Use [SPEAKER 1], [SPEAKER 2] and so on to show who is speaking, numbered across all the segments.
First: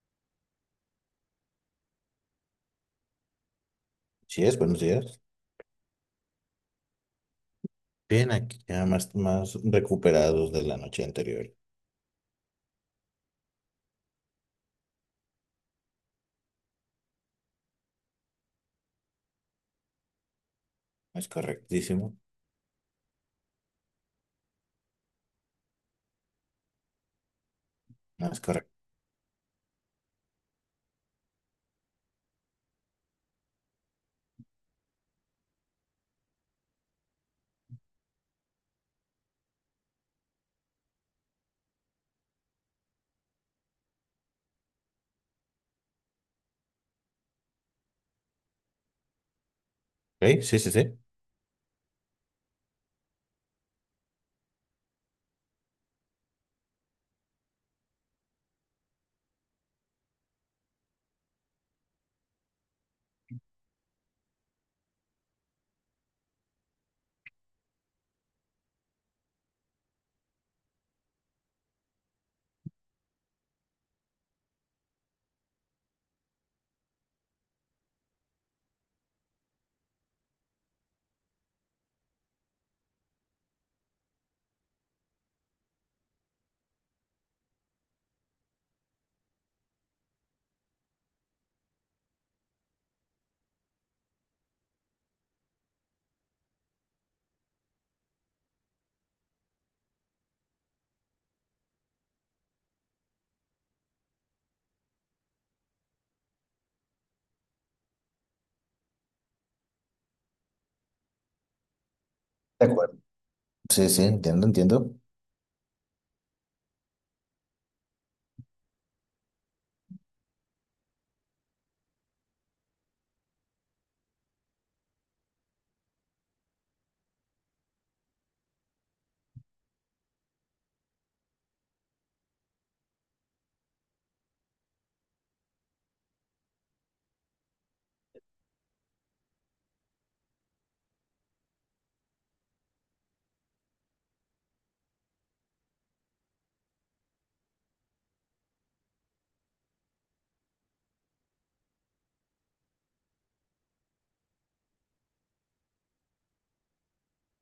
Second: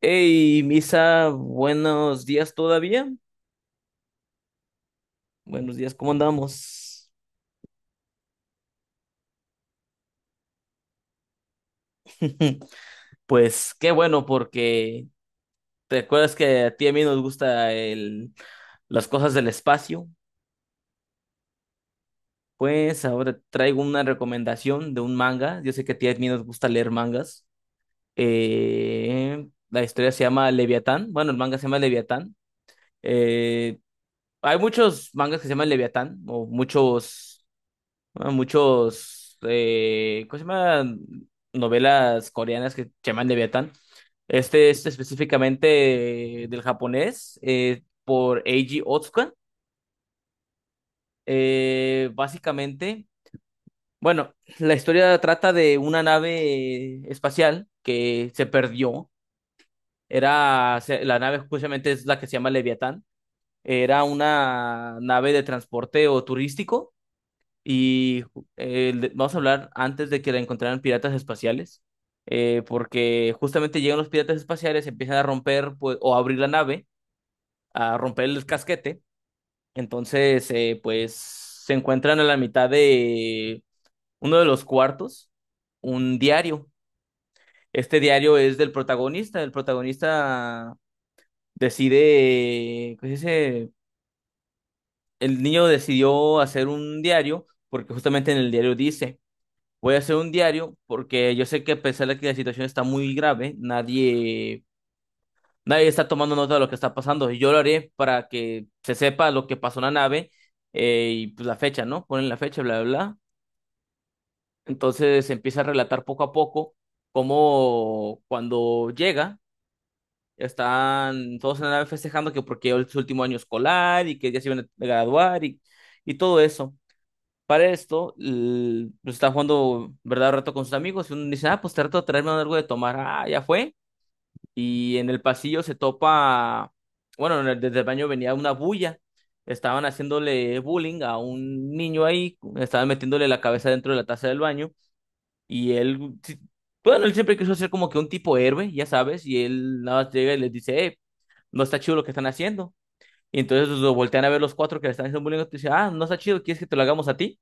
[SPEAKER 1] Hey, Misa, buenos días todavía.
[SPEAKER 2] Sí es, buenos días.
[SPEAKER 1] Buenos días, ¿cómo andamos?
[SPEAKER 2] Bien, aquí ya más recuperados de la noche anterior.
[SPEAKER 1] Pues qué bueno, porque te acuerdas que a ti y a mí nos gusta las cosas del espacio.
[SPEAKER 2] Es correctísimo.
[SPEAKER 1] Pues ahora traigo una recomendación de un manga. Yo sé que a ti y a mí nos gusta leer mangas.
[SPEAKER 2] No es correcto.
[SPEAKER 1] La historia se llama Leviatán. Bueno, el manga se llama Leviatán. Eh, Hay muchos mangas que se llaman Leviatán, o muchos. Ah, muchos, ¿cómo se llama? Novelas coreanas que se llaman Leviatán. Este es específicamente del japonés por Eiji Otsuka.
[SPEAKER 2] Ok, sí, sí, sí.
[SPEAKER 1] Básicamente, bueno, la historia trata de una nave espacial que se perdió. La nave justamente es la que se llama Leviatán. Era una nave de transporte o turístico. Y vamos a hablar antes de que la encontraran piratas espaciales, porque justamente llegan los piratas espaciales, empiezan a romper pues, o a abrir la nave, a romper el casquete. Entonces, pues se encuentran a la mitad de uno de los cuartos, un diario. Este diario es del protagonista. El protagonista decide, ¿qué se dice? El niño decidió hacer un diario porque justamente en el diario dice: voy a hacer un diario porque yo sé que, a pesar de que la situación está muy grave, nadie, nadie está tomando nota de lo que está pasando. Y yo lo haré para que se sepa lo que pasó en la nave, y pues la fecha, ¿no? Ponen la fecha,
[SPEAKER 2] De
[SPEAKER 1] bla,
[SPEAKER 2] acuerdo.
[SPEAKER 1] bla, bla.
[SPEAKER 2] Sí, sí, entiendo.
[SPEAKER 1] Entonces se empieza a relatar poco a poco cómo, cuando llega, están todos en la nave festejando, que porque es su último año escolar y que ya se iban a graduar y todo eso. Para esto, pues están jugando verdad o reto con sus amigos y uno dice, ah, pues trato de traerme algo de tomar. Ah, ya fue. Y en el pasillo se topa, bueno, desde el baño venía una bulla. Estaban haciéndole bullying a un niño ahí, estaban metiéndole la cabeza dentro de la taza del baño y él, sí, bueno, él siempre quiso ser como que un tipo héroe, ya sabes, y él nada más llega y les dice, no está chido lo que están haciendo. Y entonces pues lo voltean a ver los cuatro que le están haciendo bullying y dice, ah, no está chido, ¿quieres que te lo hagamos a ti?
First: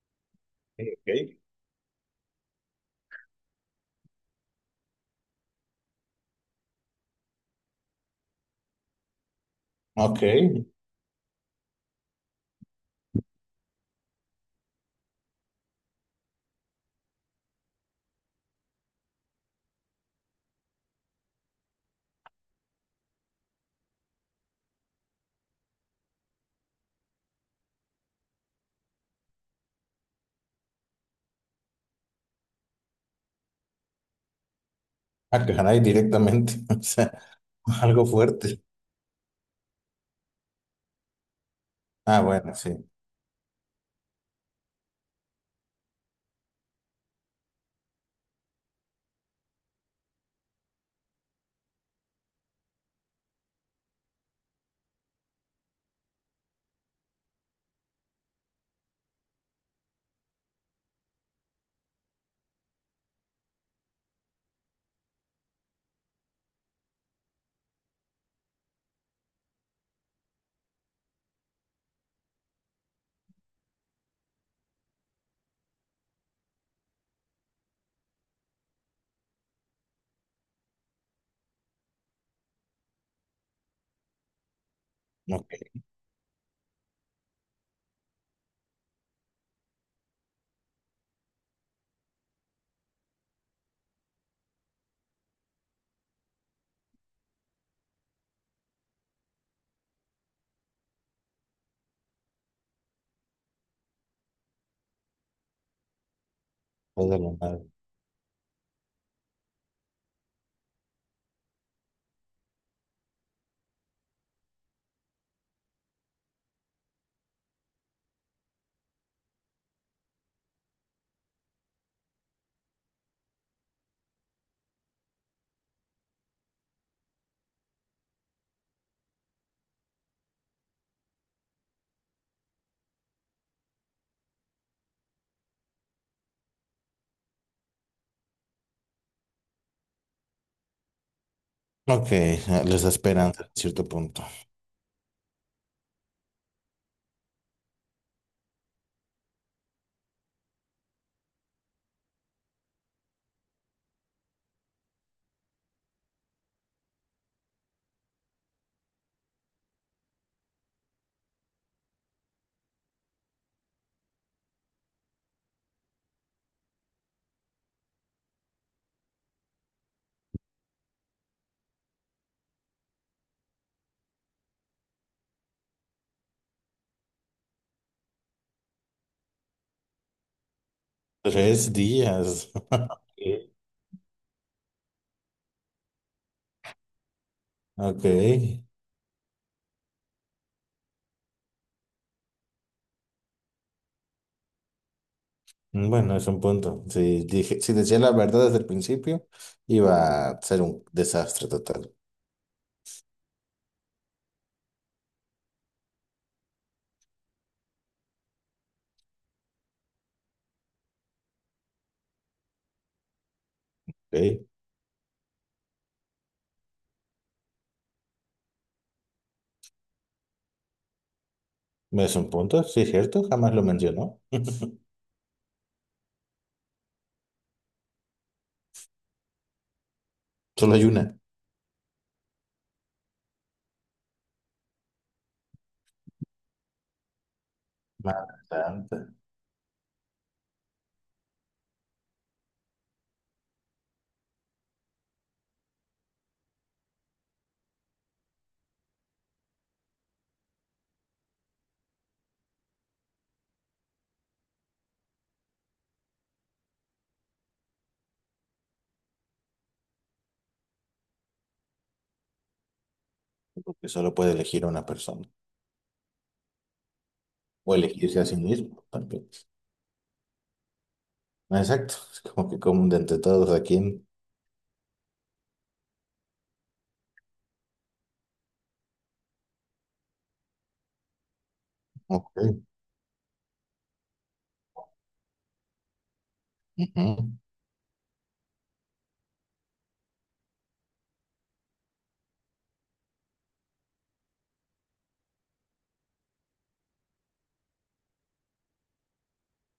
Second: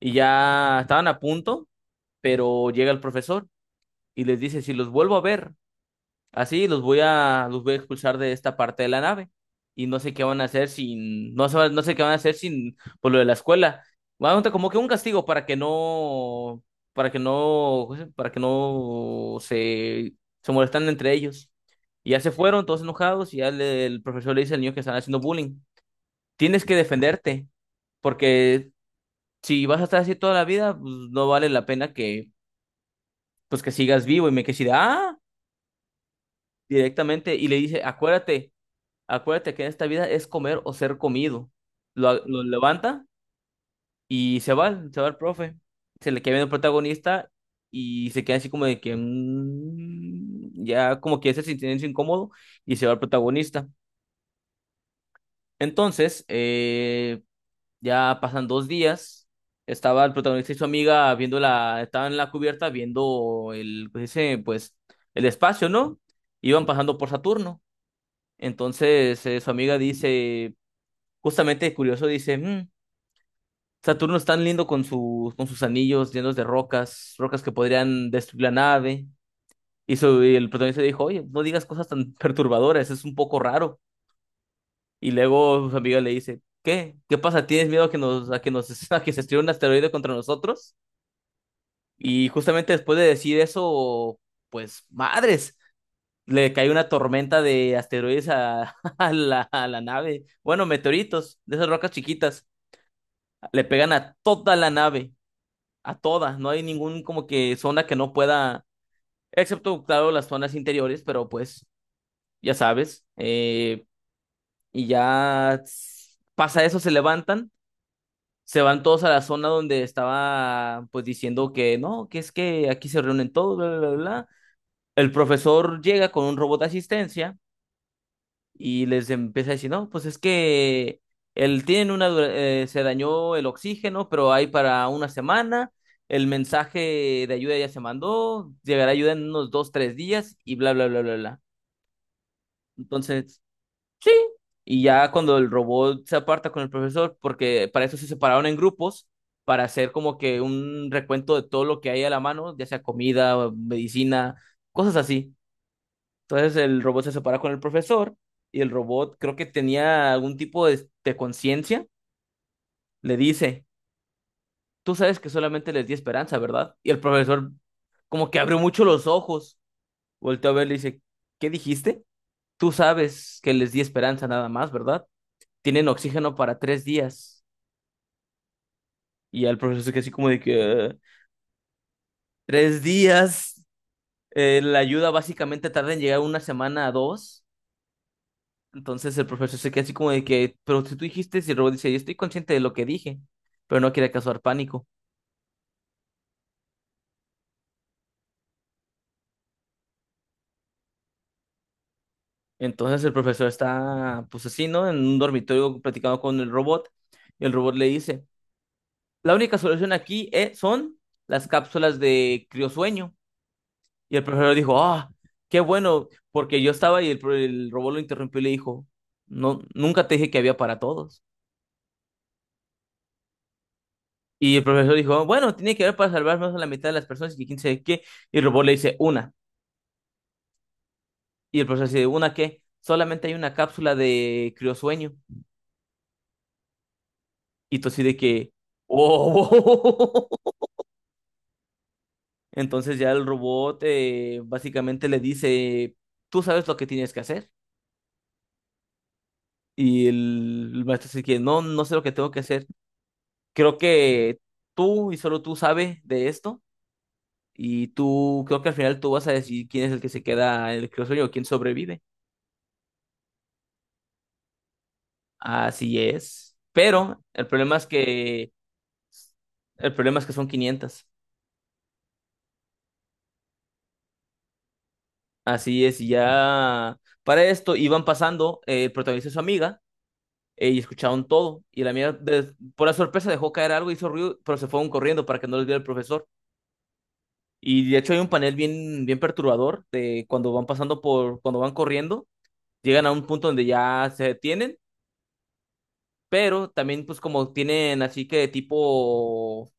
[SPEAKER 1] Y ya
[SPEAKER 2] Sí,
[SPEAKER 1] estaban a
[SPEAKER 2] ok.
[SPEAKER 1] punto, pero llega el profesor y les dice, si los vuelvo a ver, así los voy a expulsar de esta parte de la nave. Y no sé
[SPEAKER 2] Ok.
[SPEAKER 1] qué van a hacer sin, no sé, no sé qué van a hacer sin, por lo de la escuela. Van a montar como que un castigo para que no, para que no se molestan entre ellos. Y ya se fueron todos enojados y ya el profesor le dice al niño que están haciendo bullying: tienes que defenderte porque si vas a estar así toda la vida, pues no vale la pena que, pues que sigas vivo, y me quedé así de, ah,
[SPEAKER 2] Ah, caray, directamente. O sea,
[SPEAKER 1] directamente, y le dice,
[SPEAKER 2] algo
[SPEAKER 1] acuérdate,
[SPEAKER 2] fuerte.
[SPEAKER 1] acuérdate que en esta vida es comer o ser comido. Lo,
[SPEAKER 2] Ah,
[SPEAKER 1] lo
[SPEAKER 2] bueno, sí.
[SPEAKER 1] levanta y se va el profe. Se le queda viendo el protagonista y se queda así como de que, ya como que ese silencio incómodo, y se va el protagonista. Entonces, ya pasan 2 días. Estaba el protagonista y su amiga estaban en la cubierta viendo el, pues, ese, pues, el espacio, ¿no? Iban pasando por Saturno. Entonces, su amiga dice, justamente curioso, dice, Saturno es tan lindo con sus anillos llenos de rocas, rocas que podrían destruir la nave". Y el protagonista dijo, oye, no digas cosas tan perturbadoras, es un poco raro. Y luego su
[SPEAKER 2] Ok.
[SPEAKER 1] amiga le dice, ¿qué? ¿Qué pasa? ¿Tienes miedo a que se estrelle un asteroide contra nosotros? Y justamente después de decir eso, pues madres, le cae una tormenta de asteroides a la nave. Bueno, meteoritos, de esas rocas chiquitas, le pegan a toda la nave, a todas. No hay ningún
[SPEAKER 2] Toda
[SPEAKER 1] como
[SPEAKER 2] la
[SPEAKER 1] que
[SPEAKER 2] madre.
[SPEAKER 1] zona que no pueda, excepto, claro, las zonas interiores, pero pues ya sabes. Y ya pasa eso, se levantan. Se van todos a la zona donde estaba, pues diciendo que no, que es que aquí se reúnen todos, bla, bla, bla, bla. El profesor llega con un robot de asistencia y les empieza a decir, no, pues es que él tiene se dañó el oxígeno, pero hay para una semana, el mensaje de ayuda ya se mandó, llegará ayuda en unos dos, tres días y bla, bla, bla, bla, bla.
[SPEAKER 2] Ok, ah, les da
[SPEAKER 1] Entonces,
[SPEAKER 2] esperanza a cierto
[SPEAKER 1] sí,
[SPEAKER 2] punto.
[SPEAKER 1] y ya cuando el robot se aparta con el profesor, porque para eso se separaron en grupos, para hacer como que un recuento de todo lo que hay a la mano, ya sea comida, medicina, cosas así. Entonces el robot se separa con el profesor, y el robot creo que tenía algún tipo de conciencia. Le dice, tú sabes que solamente les di esperanza, ¿verdad? Y el profesor como que abrió mucho los ojos, volteó a ver y le dice, ¿qué dijiste? Tú sabes que les di esperanza nada más, ¿verdad? Tienen oxígeno para 3 días. Y al profesor se quedó así como de que,
[SPEAKER 2] Tres días.
[SPEAKER 1] tres días, La ayuda básicamente tarda en llegar una semana a dos.
[SPEAKER 2] Ok. Ok.
[SPEAKER 1] Entonces el profesor se queda así como de que, pero si tú dijiste, y el robot dice, yo estoy consciente de lo que dije, pero no quiere causar pánico.
[SPEAKER 2] Mm, bueno, es un punto. Si dije, si decía la verdad desde el principio, iba a ser un desastre total.
[SPEAKER 1] Entonces el profesor está, pues así, ¿no?, en un dormitorio platicando con el robot, y el robot le dice, la única solución aquí son las cápsulas de criosueño. Y el
[SPEAKER 2] ¿Ok?
[SPEAKER 1] profesor dijo, ah, qué bueno, porque yo estaba, y el robot lo interrumpió y le dijo, no, nunca te dije que había para todos.
[SPEAKER 2] Es un punto, sí, es cierto, jamás lo mencionó.
[SPEAKER 1] Y el profesor dijo, bueno, tiene que haber para salvar más a la mitad de las personas y quién sabe qué. Y el robot le dice, una.
[SPEAKER 2] Solo hay una.
[SPEAKER 1] Y el profesor así de ¿una qué? Solamente hay una cápsula de criosueño. Y tú así de
[SPEAKER 2] Madre
[SPEAKER 1] que,
[SPEAKER 2] santa.
[SPEAKER 1] ¡oh! Entonces ya el robot básicamente le dice, tú sabes lo que tienes que hacer. Y el maestro dice que no, no sé lo que tengo que hacer. Creo que tú y solo tú sabes de esto. Y tú, creo que al final tú vas a decir quién es el que se queda en el criosueño o quién sobrevive.
[SPEAKER 2] Porque solo puede elegir a una persona.
[SPEAKER 1] Así es. Pero el
[SPEAKER 2] O
[SPEAKER 1] problema es
[SPEAKER 2] elegirse a sí
[SPEAKER 1] que,
[SPEAKER 2] mismo también.
[SPEAKER 1] son 500.
[SPEAKER 2] Exacto. Es como que como de entre todos a quién.
[SPEAKER 1] Así es, y ya, para esto, iban pasando el protagonista y su amiga y escucharon todo. Y la amiga,
[SPEAKER 2] Ok.
[SPEAKER 1] por la sorpresa, dejó caer algo, hizo ruido, pero se fueron corriendo para que no les viera el profesor.
[SPEAKER 2] Ujú.
[SPEAKER 1] Y de hecho hay un panel bien, bien perturbador de cuando van pasando por, cuando van corriendo, llegan a un punto donde ya se detienen, pero también pues como tienen así que tipo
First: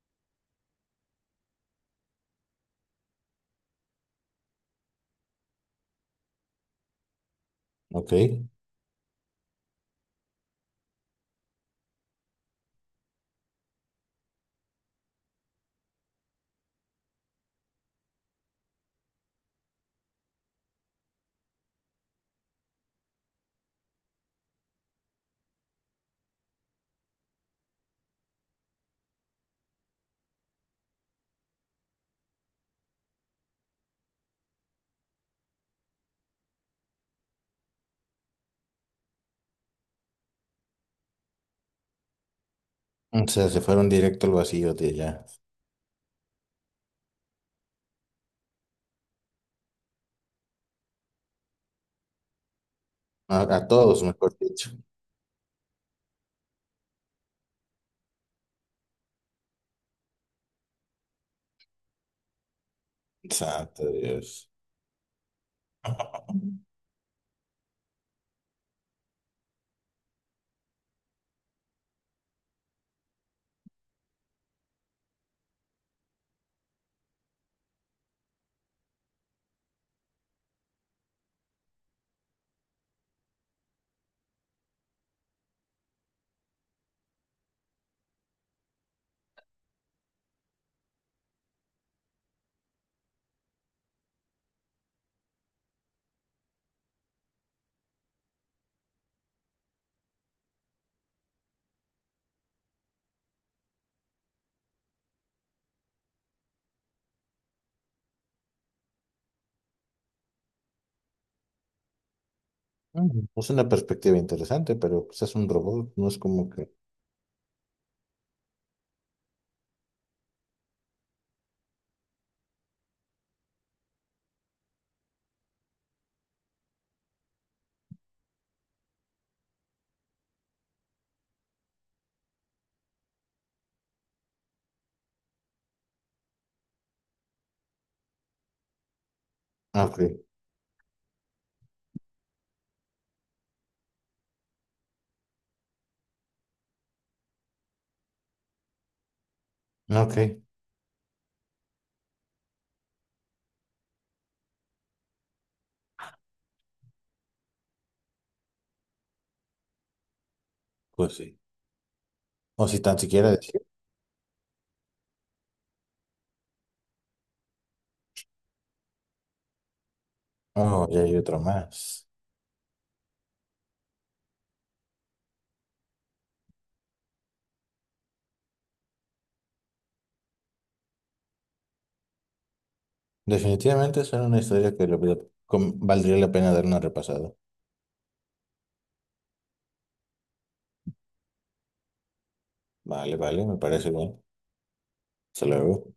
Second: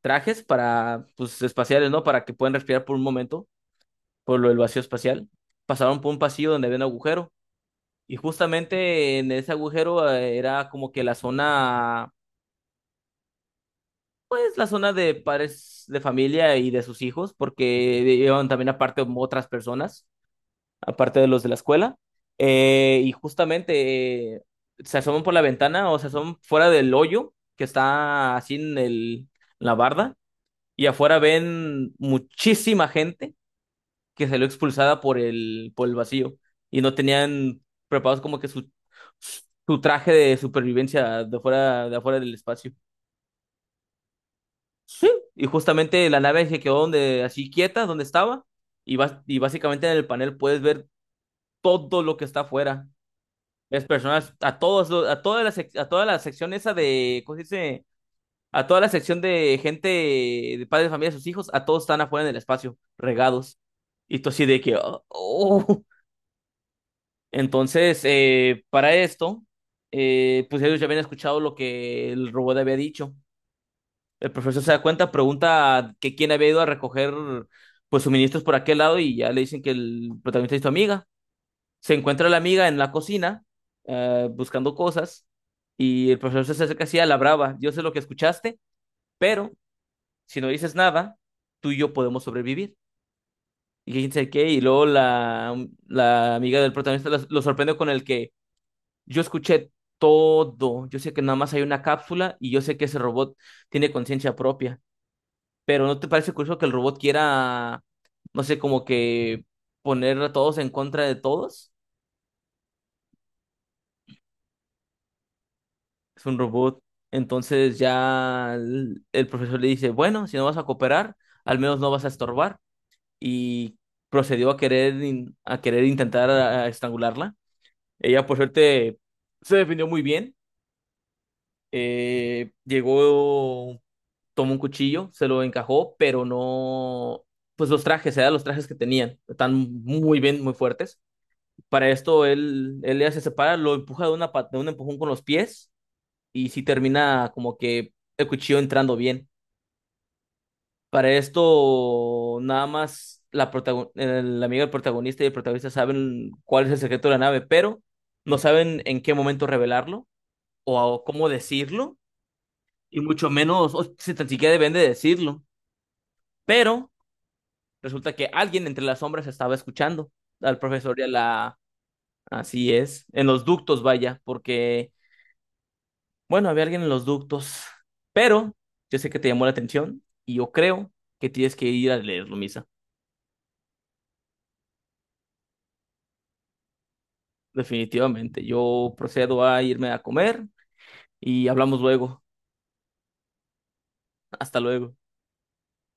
[SPEAKER 1] trajes para, pues, espaciales, ¿no? Para que puedan respirar por un momento, por lo del vacío espacial. Pasaron por un pasillo donde había un agujero.
[SPEAKER 2] Ok.
[SPEAKER 1] Y justamente en ese agujero, era como que la zona, es la zona de padres de familia y de sus hijos, porque iban también aparte otras personas, aparte de los de la escuela. Y justamente se asoman por la ventana, o se asoman fuera del hoyo que está así en en la barda, y afuera ven muchísima gente que salió expulsada por por el vacío, y no tenían preparados como que su traje de supervivencia de fuera, de afuera del espacio.
[SPEAKER 2] O sea, se fueron directo al vacío de
[SPEAKER 1] Sí.
[SPEAKER 2] ya.
[SPEAKER 1] Y justamente la nave se quedó donde, así quieta, donde estaba, y, y básicamente en el panel puedes ver todo lo que está afuera.
[SPEAKER 2] A
[SPEAKER 1] Las
[SPEAKER 2] todos,
[SPEAKER 1] personas,
[SPEAKER 2] mejor
[SPEAKER 1] a
[SPEAKER 2] dicho.
[SPEAKER 1] todos, a toda la sección esa de, ¿cómo se dice? A toda la sección de gente, de padres de familia, sus hijos, a todos están afuera en el espacio, regados.
[SPEAKER 2] Santo
[SPEAKER 1] Y tú así
[SPEAKER 2] Dios.
[SPEAKER 1] de que, "oh, oh". Entonces, para esto, pues ellos ya habían escuchado lo que el robot había dicho. El profesor se da cuenta, pregunta que quién había ido a recoger pues suministros por aquel lado, y ya le dicen que el protagonista es tu amiga. Se encuentra la amiga en la cocina buscando cosas, y el profesor se acerca así a la brava. Yo sé lo que escuchaste, pero si no dices nada, tú y yo podemos sobrevivir. Y quién sabe qué, y luego la amiga del protagonista lo sorprende con el que: yo escuché todo. Yo sé que nada más hay una cápsula y yo sé que ese robot tiene conciencia propia. Pero ¿no te parece curioso que el robot quiera, no sé, como que poner a todos en contra de todos?
[SPEAKER 2] Mm, es una perspectiva interesante, pero pues es un robot, no es
[SPEAKER 1] Es un
[SPEAKER 2] como que...
[SPEAKER 1] robot. Entonces ya el profesor le dice, bueno, si no vas a cooperar, al menos no vas a estorbar. Y procedió a querer intentar a estrangularla. Ella, por suerte, se defendió muy bien. Llegó, tomó un cuchillo, se lo encajó, pero no, pues los trajes, eran los trajes que tenían, están
[SPEAKER 2] Ah, ok,
[SPEAKER 1] muy bien, muy fuertes. Para esto él, él ya se separa, lo empuja de un empujón con los pies, y sí termina como que el cuchillo entrando bien.
[SPEAKER 2] ah, ok,
[SPEAKER 1] Para esto nada más el amigo del protagonista y el protagonista saben cuál es el secreto de la nave, pero no saben en qué momento revelarlo o
[SPEAKER 2] pues
[SPEAKER 1] cómo
[SPEAKER 2] sí.
[SPEAKER 1] decirlo,
[SPEAKER 2] O si tan
[SPEAKER 1] y mucho
[SPEAKER 2] siquiera decir,
[SPEAKER 1] menos, o si tan siquiera deben de decirlo. Pero resulta que alguien entre las sombras estaba escuchando al
[SPEAKER 2] oh,
[SPEAKER 1] profesor y
[SPEAKER 2] ya
[SPEAKER 1] a
[SPEAKER 2] hay otro
[SPEAKER 1] la...
[SPEAKER 2] más.
[SPEAKER 1] Así es, en los ductos, vaya, porque, bueno, había alguien en los ductos, pero yo sé que te llamó la atención y yo creo que tienes que ir a leerlo, Misa.
[SPEAKER 2] Definitivamente es una historia que le valdría la pena dar una repasada.
[SPEAKER 1] Definitivamente, yo procedo a irme a comer y hablamos luego.
[SPEAKER 2] Vale, vale, me parece bien.
[SPEAKER 1] Hasta luego.
[SPEAKER 2] Hasta luego.